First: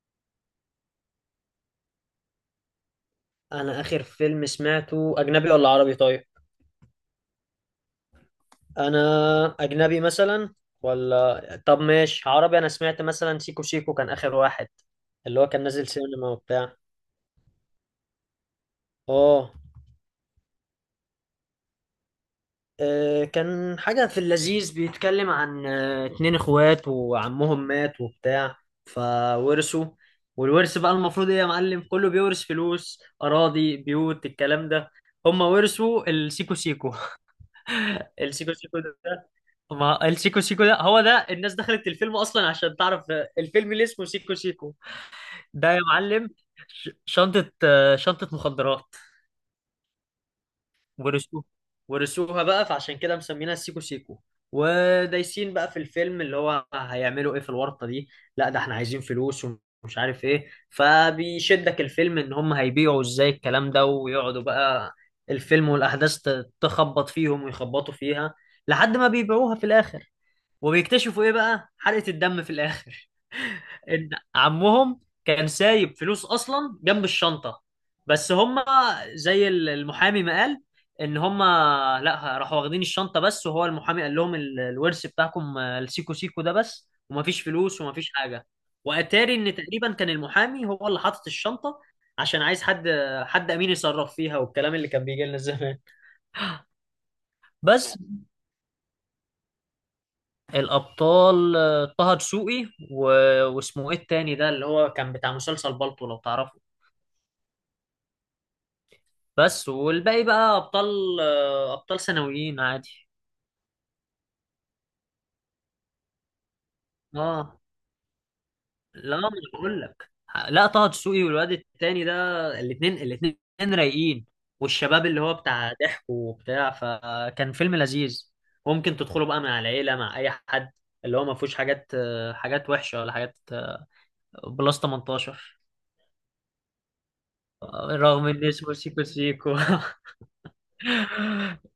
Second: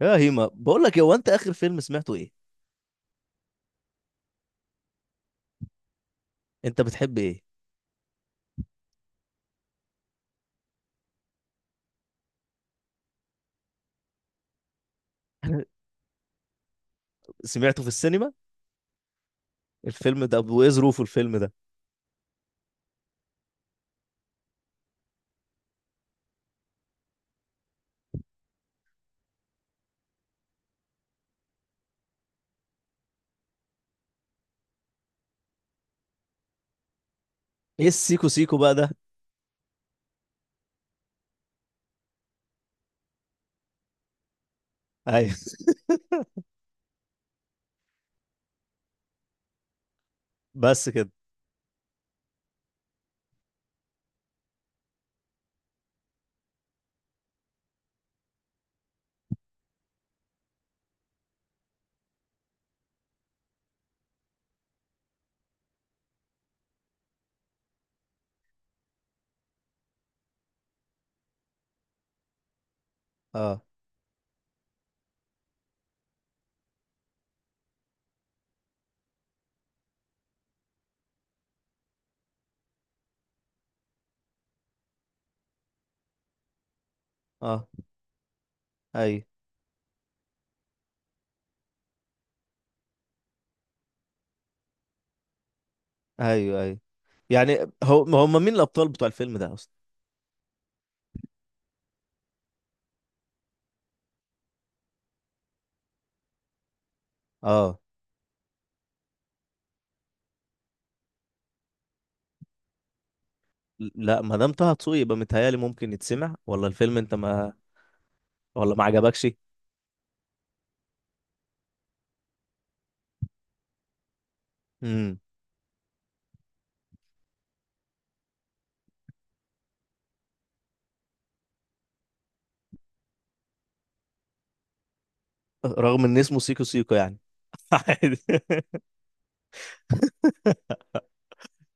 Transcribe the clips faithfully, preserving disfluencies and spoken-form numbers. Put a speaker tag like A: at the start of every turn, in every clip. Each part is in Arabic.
A: يا هيما بقول لك إيه، هو انت اخر فيلم سمعته ايه؟
B: انا اخر فيلم سمعته اجنبي ولا عربي؟ طيب
A: انت بتحب ايه؟
B: انا اجنبي مثلا، ولا طب ماشي عربي. انا سمعت مثلا سيكو سيكو، كان اخر واحد اللي هو كان نازل سينما وبتاع.
A: سمعته في السينما؟
B: اه.
A: الفيلم ده، وايه ظروفه الفيلم ده؟
B: آه، كان حاجة في اللذيذ، بيتكلم عن آه، اتنين اخوات وعمهم مات وبتاع فورثوا. والورث بقى المفروض ايه يا معلم، كله بيورث فلوس اراضي بيوت الكلام ده. هما ورثوا السيكو سيكو.
A: ايه السيكو
B: السيكو
A: سيكو بقى
B: سيكو
A: ده؟
B: ده، ما السيكو سيكو ده هو ده الناس دخلت الفيلم اصلا عشان تعرف الفيلم اللي اسمه سيكو سيكو.
A: ايوه.
B: ده يا معلم ش- شنطة، آه، شنطة مخدرات.
A: بس كده؟
B: ورثوها. ورثوها بقى فعشان كده مسمينها سيكو سيكو. ودايسين بقى في الفيلم، اللي هو هيعملوا ايه في الورطة دي؟ لا ده احنا عايزين فلوس ومش عارف ايه، فبيشدك الفيلم ان هم هيبيعوا ازاي الكلام ده، ويقعدوا بقى الفيلم والاحداث ت- تخبط فيهم ويخبطوا فيها لحد ما بيبيعوها في الاخر. وبيكتشفوا ايه بقى، حلقة الدم في الاخر
A: اه.
B: ان عمهم كان سايب فلوس اصلا جنب الشنطة. بس هما، زي ال- المحامي ما قال، ان هما لا، راحوا واخدين الشنطة بس، وهو المحامي قال لهم ال- الورث بتاعكم آه، السيكو سيكو ده بس، ومفيش
A: اه.
B: فلوس ومفيش حاجة.
A: ايوه،
B: واتاري ان تقريبا كان المحامي هو اللي حاطط الشنطة، عشان عايز حد، حد امين يصرف فيها، والكلام اللي كان بيجي لنا زمان.
A: ايوه، ايوه. يعني
B: بس
A: هو هم مين الابطال بتوع الفيلم ده اصلا؟
B: الأبطال آه، طه دسوقي و- واسمه إيه التاني ده، اللي هو كان بتاع مسلسل بالطو لو تعرفه،
A: اه.
B: بس. والباقي بقى أبطال آه، أبطال ثانويين عادي.
A: لا، ما دام طه دسوقي يبقى متهيألي ممكن يتسمع، ولا الفيلم انت ما
B: آه،
A: ولا ما
B: لا ما
A: عجبكش؟
B: أنا بقول لك، لا طه دسوقي والواد التاني ده، الاتنين الاتنين رايقين، والشباب
A: امم.
B: اللي هو بتاع ضحك وبتاع، فكان فيلم لذيذ. ممكن تدخله بقى مع العيلة مع أي حد، اللي هو ما فيهوش حاجات آه، حاجات وحشة ولا حاجات آه، بلس تمنتاشر.
A: رغم ان اسمه سيكو سيكو يعني. عادي.
B: رغم ان اسمه سيكو سيكو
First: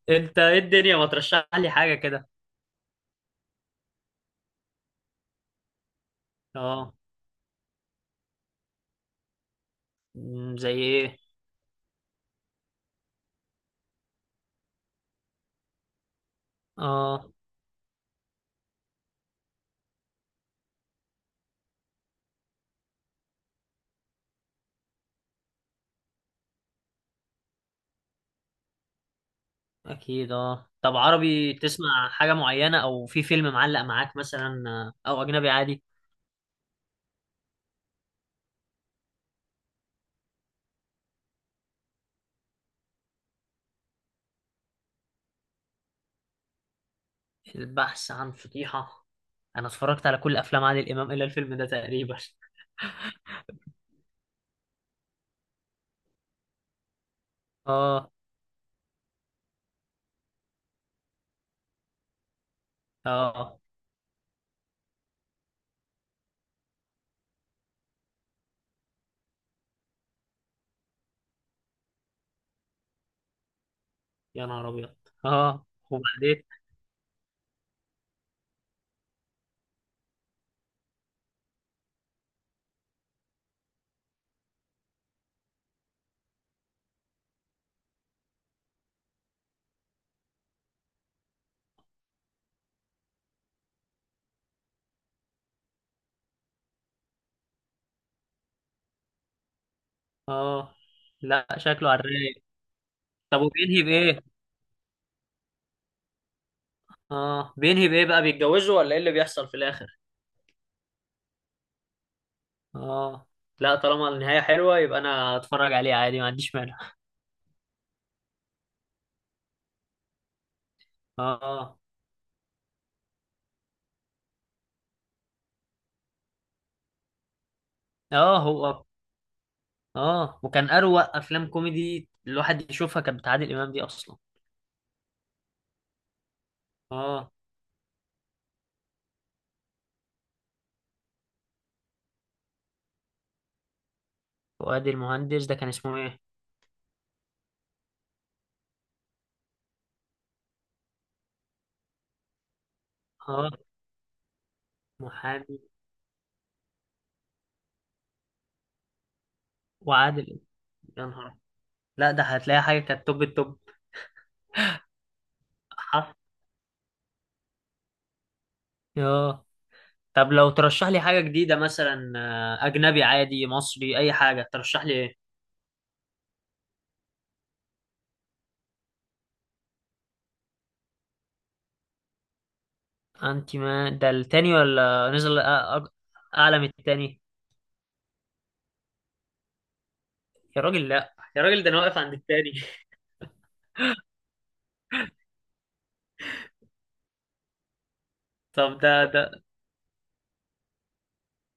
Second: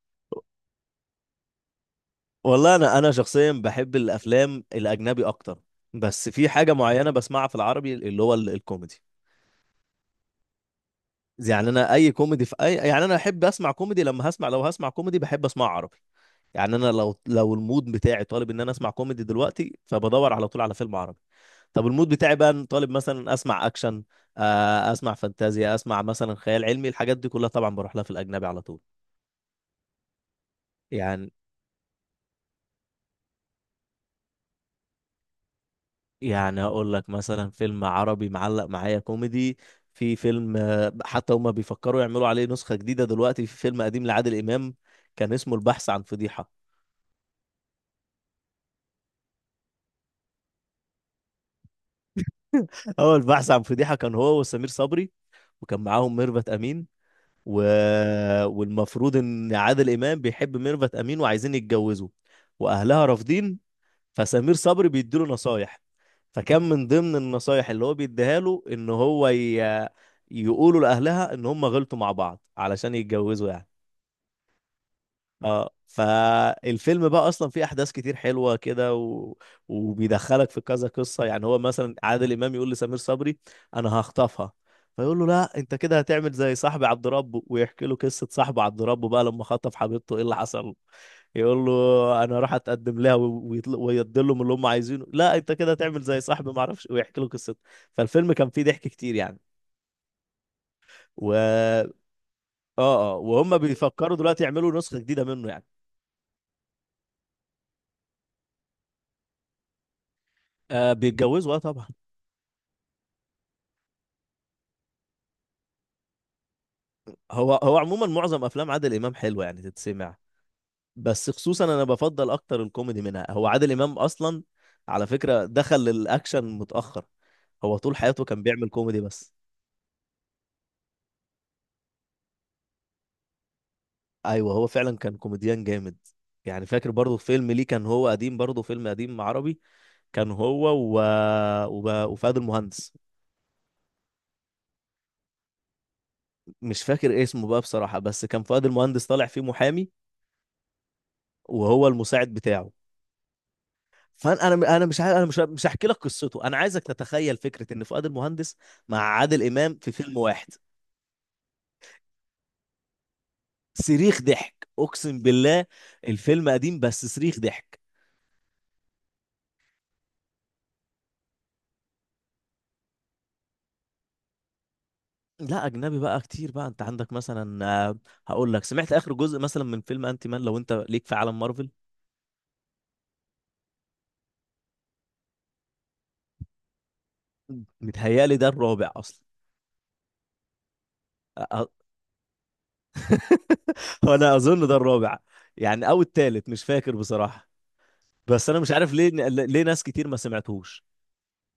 B: انت ايه الدنيا، ما ترشح لي حاجة كده.
A: والله انا انا شخصيا بحب الافلام الاجنبي اكتر. بس في حاجه
B: اه.
A: معينه بسمعها في العربي اللي هو ال- الكوميدي.
B: مم، زي ايه؟
A: يعني انا اي كوميدي في اي، يعني انا احب اسمع كوميدي، لما هسمع لو هسمع كوميدي بحب اسمع عربي. يعني انا لو
B: اه
A: لو المود بتاعي طالب ان انا اسمع كوميدي دلوقتي، فبدور على طول على فيلم عربي. طب المود بتاعي بقى طالب مثلا اسمع اكشن، آه، اسمع فانتازيا، اسمع مثلا خيال علمي، الحاجات دي كلها طبعا بروح لها في الاجنبي على طول.
B: اكيد. اه طب
A: يعني.
B: عربي، تسمع حاجة معينة او في فيلم معلق معاك مثلا، آه، او اجنبي عادي؟
A: يعني اقول لك مثلا فيلم عربي معلق معايا كوميدي. في فيلم، آه، حتى هما بيفكروا يعملوا عليه نسخة جديدة دلوقتي، في فيلم قديم لعادل إمام. كان اسمه البحث عن فضيحة.
B: البحث عن فضيحة، انا اتفرجت على كل افلام عادل امام الا الفيلم ده تقريبا
A: هو البحث عن فضيحة كان هو وسمير صبري، وكان معاهم ميرفت أمين و...
B: اه.
A: والمفروض إن عادل إمام بيحب ميرفت أمين وعايزين يتجوزوا، وأهلها رافضين.
B: اه.
A: فسمير صبري بيديله نصايح. فكان من ضمن النصايح اللي هو بيديها له ان هو ي... يقولوا لاهلها ان هم غلطوا مع بعض علشان يتجوزوا يعني.
B: يا نهار ابيض. اه
A: اه،
B: وبعدين؟
A: فالفيلم بقى اصلا فيه احداث كتير حلوه كده و... وبيدخلك في كذا قصه، يعني هو مثلا عادل امام يقول لسمير صبري، انا هخطفها. فيقول له لا انت كده هتعمل زي صاحبي عبد ربه، ويحكي له قصه صاحبه عبد ربه بقى، لما خطف حبيبته ايه اللي حصل له. يقول له انا راح اتقدم لها، ويدي لهم اللي هم عايزينه. لا انت كده هتعمل زي صاحبي ما اعرفش، ويحكي له قصته. فالفيلم كان فيه ضحك كتير يعني.
B: اه،
A: و
B: لا
A: اه
B: شكله على الرايق.
A: اه
B: طب
A: وهم
B: وبينهي
A: بيفكروا
B: بايه؟
A: دلوقتي يعملوا نسخه جديده منه يعني.
B: اه بينهي بايه بقى، بيتجوزوا ولا ايه اللي بيحصل في الاخر؟
A: آه، بيتجوزوا، اه طبعا.
B: اه. لا طالما النهاية حلوة يبقى انا اتفرج عليه عادي، ما عنديش مانع.
A: هو هو عموما معظم افلام عادل امام حلوه يعني تتسمع. بس خصوصا
B: اه.
A: انا بفضل اكتر الكوميدي منها، هو عادل امام اصلا، على فكره دخل للاكشن متاخر. هو طول حياته
B: اه
A: كان بيعمل
B: هو.
A: كوميدي بس.
B: اه وكان اروق افلام كوميدي الواحد يشوفها كانت بتاع عادل امام دي اصلا.
A: ايوه، هو فعلا كان كوميديان جامد. يعني فاكر برضه
B: اه.
A: فيلم ليه كان، هو قديم برضه فيلم قديم عربي. كان هو و... وب... وفؤاد المهندس.
B: فؤاد المهندس ده كان اسمه ايه؟
A: مش فاكر اسمه بقى بصراحه، بس كان فؤاد المهندس طالع فيه محامي، وهو المساعد بتاعه.
B: اه.
A: فانا انا انا مش عارف، انا مش
B: محامي.
A: مش هحكي لك قصته، انا عايزك تتخيل فكره ان فؤاد المهندس مع عادل امام في فيلم
B: وعادل،
A: واحد.
B: يا نهار، لا ده هتلاقي حاجة كانت توب التوب.
A: صريخ ضحك اقسم بالله.
B: حرف.
A: الفيلم قديم بس صريخ ضحك.
B: اه طب لو ترشح لي حاجة جديدة مثلا، آه، اجنبي عادي مصري اي حاجة، ترشح لي ايه؟
A: لا، اجنبي بقى كتير بقى، انت عندك مثلا، آه، هقول لك سمعت اخر جزء مثلا من فيلم انتي مان، لو انت ليك في عالم مارفل.
B: انت ما ده التاني، ولا نزل أ- أ- اعلى من التاني؟
A: متهيالي ده الرابع اصلا.
B: يا راجل، لا يا
A: أ-
B: راجل،
A: أ-
B: ده انا واقف عند التاني
A: انا اظن ده الرابع. يعني او التالت، مش فاكر بصراحه. بس انا مش
B: طب
A: عارف
B: ده
A: ليه
B: ده
A: ليه ناس كتير ما سمعتهوش.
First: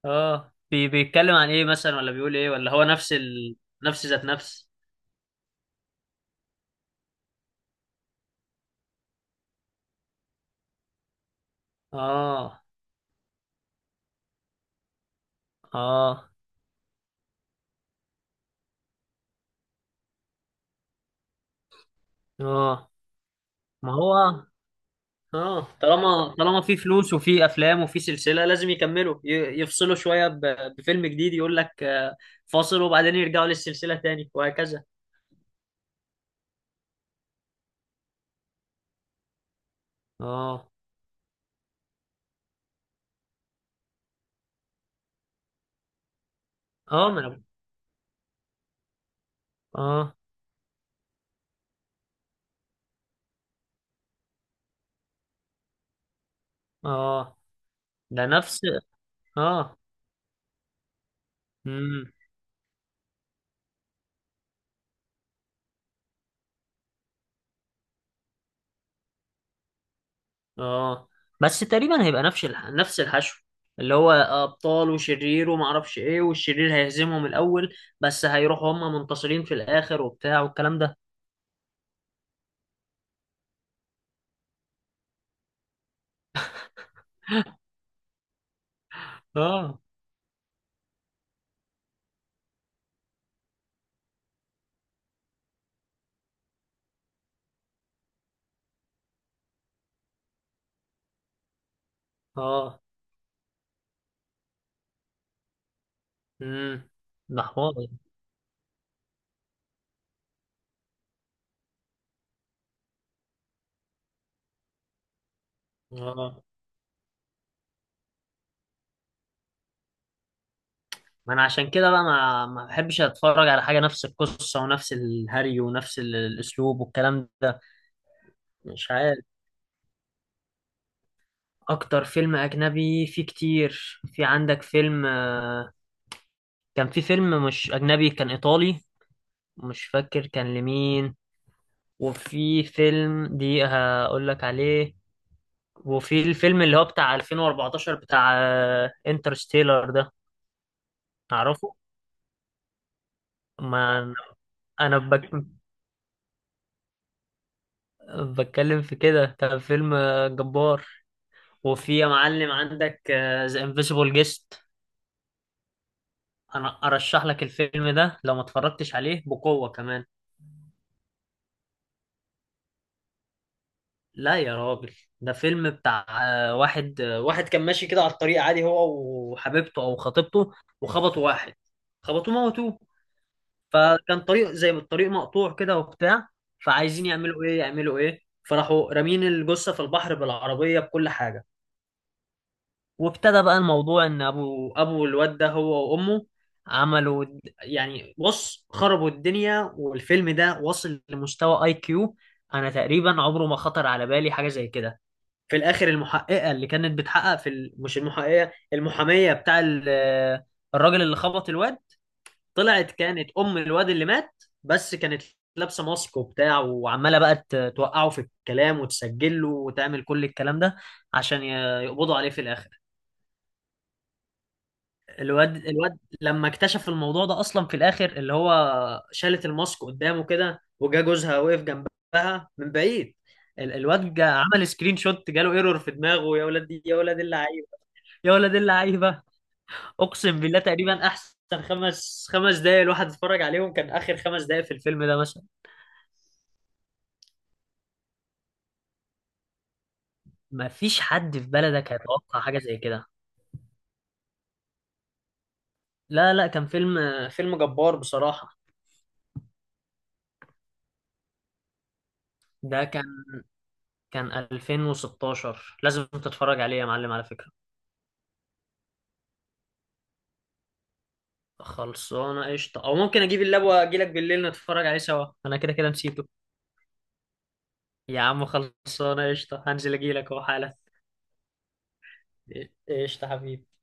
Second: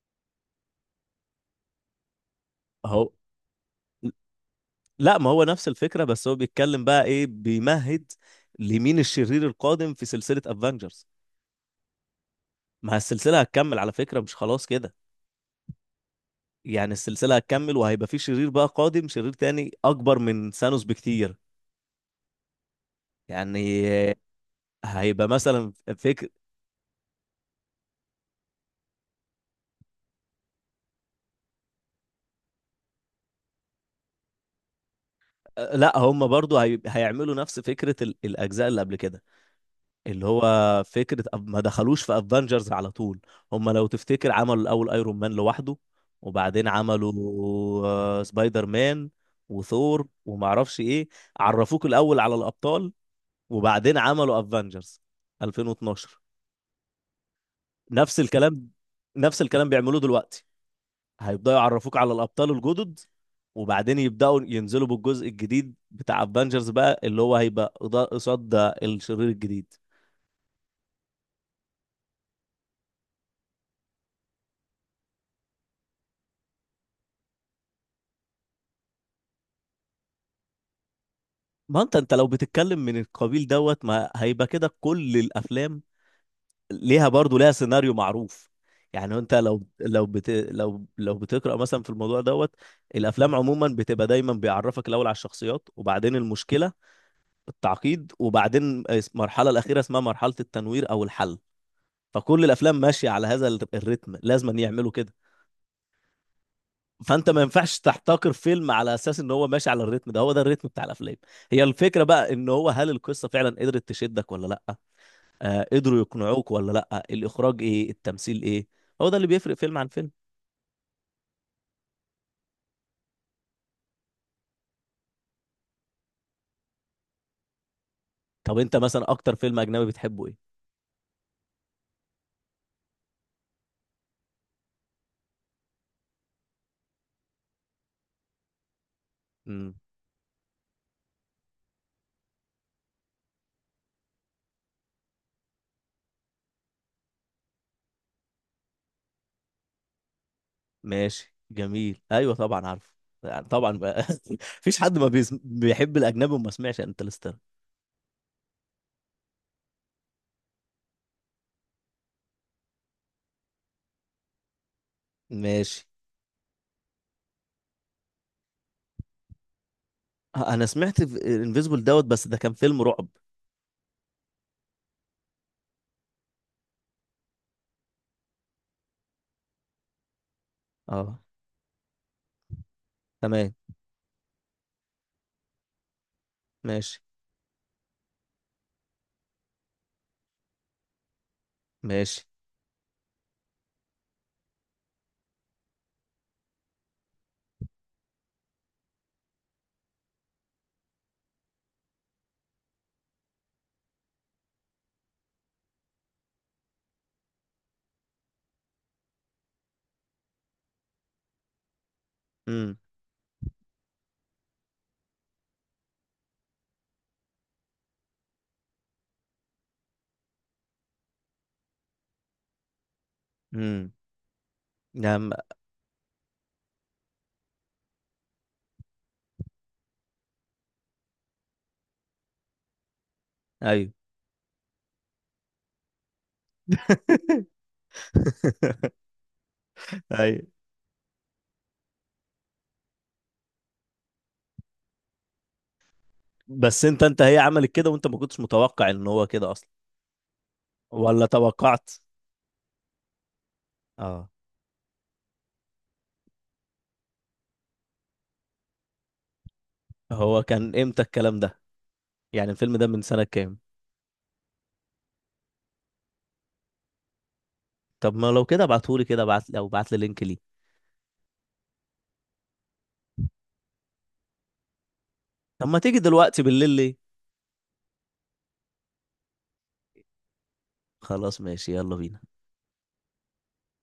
B: اه، بي بيتكلم عن ايه مثلا، ولا بيقول ايه، ولا هو
A: اهو.
B: نفس ال... نفس ذات نفس؟
A: لا ما هو نفس الفكرة، بس هو بيتكلم بقى ايه، بيمهد لمين الشرير القادم في سلسلة افنجرز.
B: اه
A: ما السلسلة هتكمل على فكرة، مش خلاص كده.
B: اه
A: يعني السلسلة هتكمل وهيبقى في شرير بقى قادم، شرير تاني اكبر من ثانوس بكتير.
B: اه،
A: يعني
B: ما هو
A: هيبقى
B: اه،
A: مثلا، فكر.
B: طالما طالما في فلوس وفي افلام وفي سلسله لازم يكملوا، ي- يفصلوا شويه ب... بفيلم جديد، يقول لك آه، فاصل وبعدين يرجعوا للسلسله تاني وهكذا.
A: لا، هم برضو هي... هيعملوا نفس فكرة ال... الاجزاء اللي قبل كده، اللي
B: اه.
A: هو فكرة أف- ما دخلوش في افنجرز على طول. هم لو تفتكر عملوا الأول ايرون مان لوحده، وبعدين
B: اه
A: عملوا
B: ما انا.
A: آه، سبايدر مان وثور
B: اه
A: ومعرفش ايه. عرفوك الأول على الأبطال، وبعدين عملوا افنجرز ألفين واتناشر.
B: اه.
A: نفس
B: ده نفس.
A: الكلام. نفس الكلام
B: اه.
A: بيعملوه دلوقتي. هيبدأوا يعرفوك
B: مم.
A: على الأبطال الجدد، وبعدين يبدأوا ينزلوا بالجزء الجديد بتاع افنجرز بقى، اللي هو هيبقى قضاء- قصاد ده الشرير الجديد.
B: اه بس تقريبا هيبقى نفس الح... نفس الحشو، اللي هو ابطال وشرير وما اعرفش ايه، والشرير هيهزمهم الاول بس هيروحوا هم منتصرين في الاخر وبتاع والكلام ده.
A: ما انت انت لو بتتكلم من القبيل دوت، ما هيبقى كده كل الافلام ليها برضو ليها سيناريو معروف. يعني انت لو
B: اه.
A: لو بت لو لو بتقرا مثلا في الموضوع دوت. الافلام عموما بتبقى دايما بيعرفك الاول على الشخصيات، وبعدين المشكله، التعقيد، وبعدين اس- المرحله الاخيره اسمها مرحله التنوير او الحل. فكل الافلام
B: اه.
A: ماشيه على هذا ال- الريتم، لازم يعملوا كده.
B: امم.
A: فانت ما
B: ده حوار.
A: ينفعش تحتكر فيلم على اساس ان هو ماشي على الريتم ده، هو ده الريتم بتاع الافلام. هي الفكره بقى ان هو، هل القصه فعلا قدرت تشدك ولا لا، آه قدروا
B: اه
A: يقنعوك ولا لا، الاخراج ايه، التمثيل ايه. هو ده اللي بيفرق فيلم عن فيلم.
B: ما انا عشان كده بقى ما ما بحبش اتفرج على حاجه نفس القصه ونفس الهري ونفس ال- الاسلوب والكلام ده.
A: طب انت
B: مش
A: مثلا
B: عارف.
A: اكتر فيلم اجنبي بتحبه ايه؟
B: اكتر فيلم اجنبي فيه كتير، في عندك فيلم، آه، كان في فيلم مش اجنبي، كان ايطالي،
A: امم.
B: مش فاكر كان لمين. وفي فيلم دي هقول لك عليه، وفي الفيلم اللي هو بتاع ألفين وأربعة عشر بتاع انترستيلر ده،
A: ماشي،
B: تعرفه؟
A: جميل، ايوه طبعا عارفه. يعني طبعا
B: ما
A: بقى.
B: انا،
A: مفيش حد
B: أنا
A: ما
B: بك...
A: بيسم... بيحب الاجنبي وما سمعش انترستيلر.
B: بتكلم في كده، كان فيلم آه، جبار. وفي يا معلم عندك ذا انفيسيبل جيست،
A: ماشي.
B: انا ارشح لك الفيلم ده لو ما اتفرجتش عليه بقوة كمان.
A: آه، انا سمعت انفيزبل دوت، بس ده كان فيلم رعب.
B: لا يا راجل، ده فيلم بتاع آه، واحد آه، واحد كان ماشي كده على الطريق عادي هو وحبيبته او خطيبته،
A: اه.
B: وخبطوا واحد. خبطوه موتوه،
A: تمام.
B: فكان طريق زي ما الطريق مقطوع كده وبتاع،
A: ماشي.
B: فعايزين يعملوا ايه يعملوا ايه، فراحوا رامين الجثه في البحر بالعربيه بكل حاجه.
A: ماشي.
B: وابتدى بقى الموضوع ان ابو ابو الواد ده هو وامه عملوا د- يعني بص خربوا الدنيا، والفيلم ده وصل لمستوى اي كيو، انا تقريبا عمره ما خطر على بالي حاجه زي كده. في الاخر المحققه اللي كانت بتحقق في ال... مش المحققه، المحاميه بتاع ال... الراجل اللي خبط الواد،
A: امم.
B: طلعت كانت ام الواد اللي مات. بس كانت لابسه ماسك وبتاع، وعماله بقى ت- توقعه في الكلام وتسجل له وتعمل كل الكلام ده، عشان ي- يقبضوا عليه في الاخر.
A: امم. نعم.
B: الواد الواد لما اكتشف الموضوع ده اصلا في الاخر اللي هو شالت الماسك قدامه كده، وجا جوزها وقف جنبها من بعيد. ال-
A: ايوه.
B: الواد جا عمل سكرين شوت، جاله ايرور في دماغه. يا ولاد يا ولاد اللعيبه. يا ولاد اللعيبه. اقسم
A: ايوه.
B: بالله تقريبا احسن خمس خمس دقايق الواحد اتفرج عليهم، كان اخر خمس دقايق في الفيلم ده مثلا.
A: بس انت انت هي عملت كده وانت ما كنتش متوقع ان هو كده اصلا،
B: ما فيش
A: ولا
B: حد في
A: توقعت؟
B: بلدك هيتوقع حاجه زي كده.
A: اه.
B: لا لا، كان فيلم، فيلم جبار بصراحه.
A: هو كان امتى الكلام ده؟ يعني الفيلم
B: ده
A: ده من
B: كان
A: سنة كام؟
B: كان ألفين وستاشر. لازم تتفرج عليه يا معلم على فكره.
A: طب ما لو كده ابعتهولي كده، ابعت لو بعت لي لينك ليه.
B: خلصانه قشطه، او ممكن اجيب اللاب واجي لك بالليل نتفرج عليه سوا، انا
A: طب
B: كده
A: ما
B: كده
A: تيجي
B: نسيته.
A: دلوقتي بالليل ليه؟
B: يا عم خلصانه قشطه، هنزل اجي لك اهو حالا.
A: خلاص، ماشي، يلا بينا.
B: قشطه حبيبي.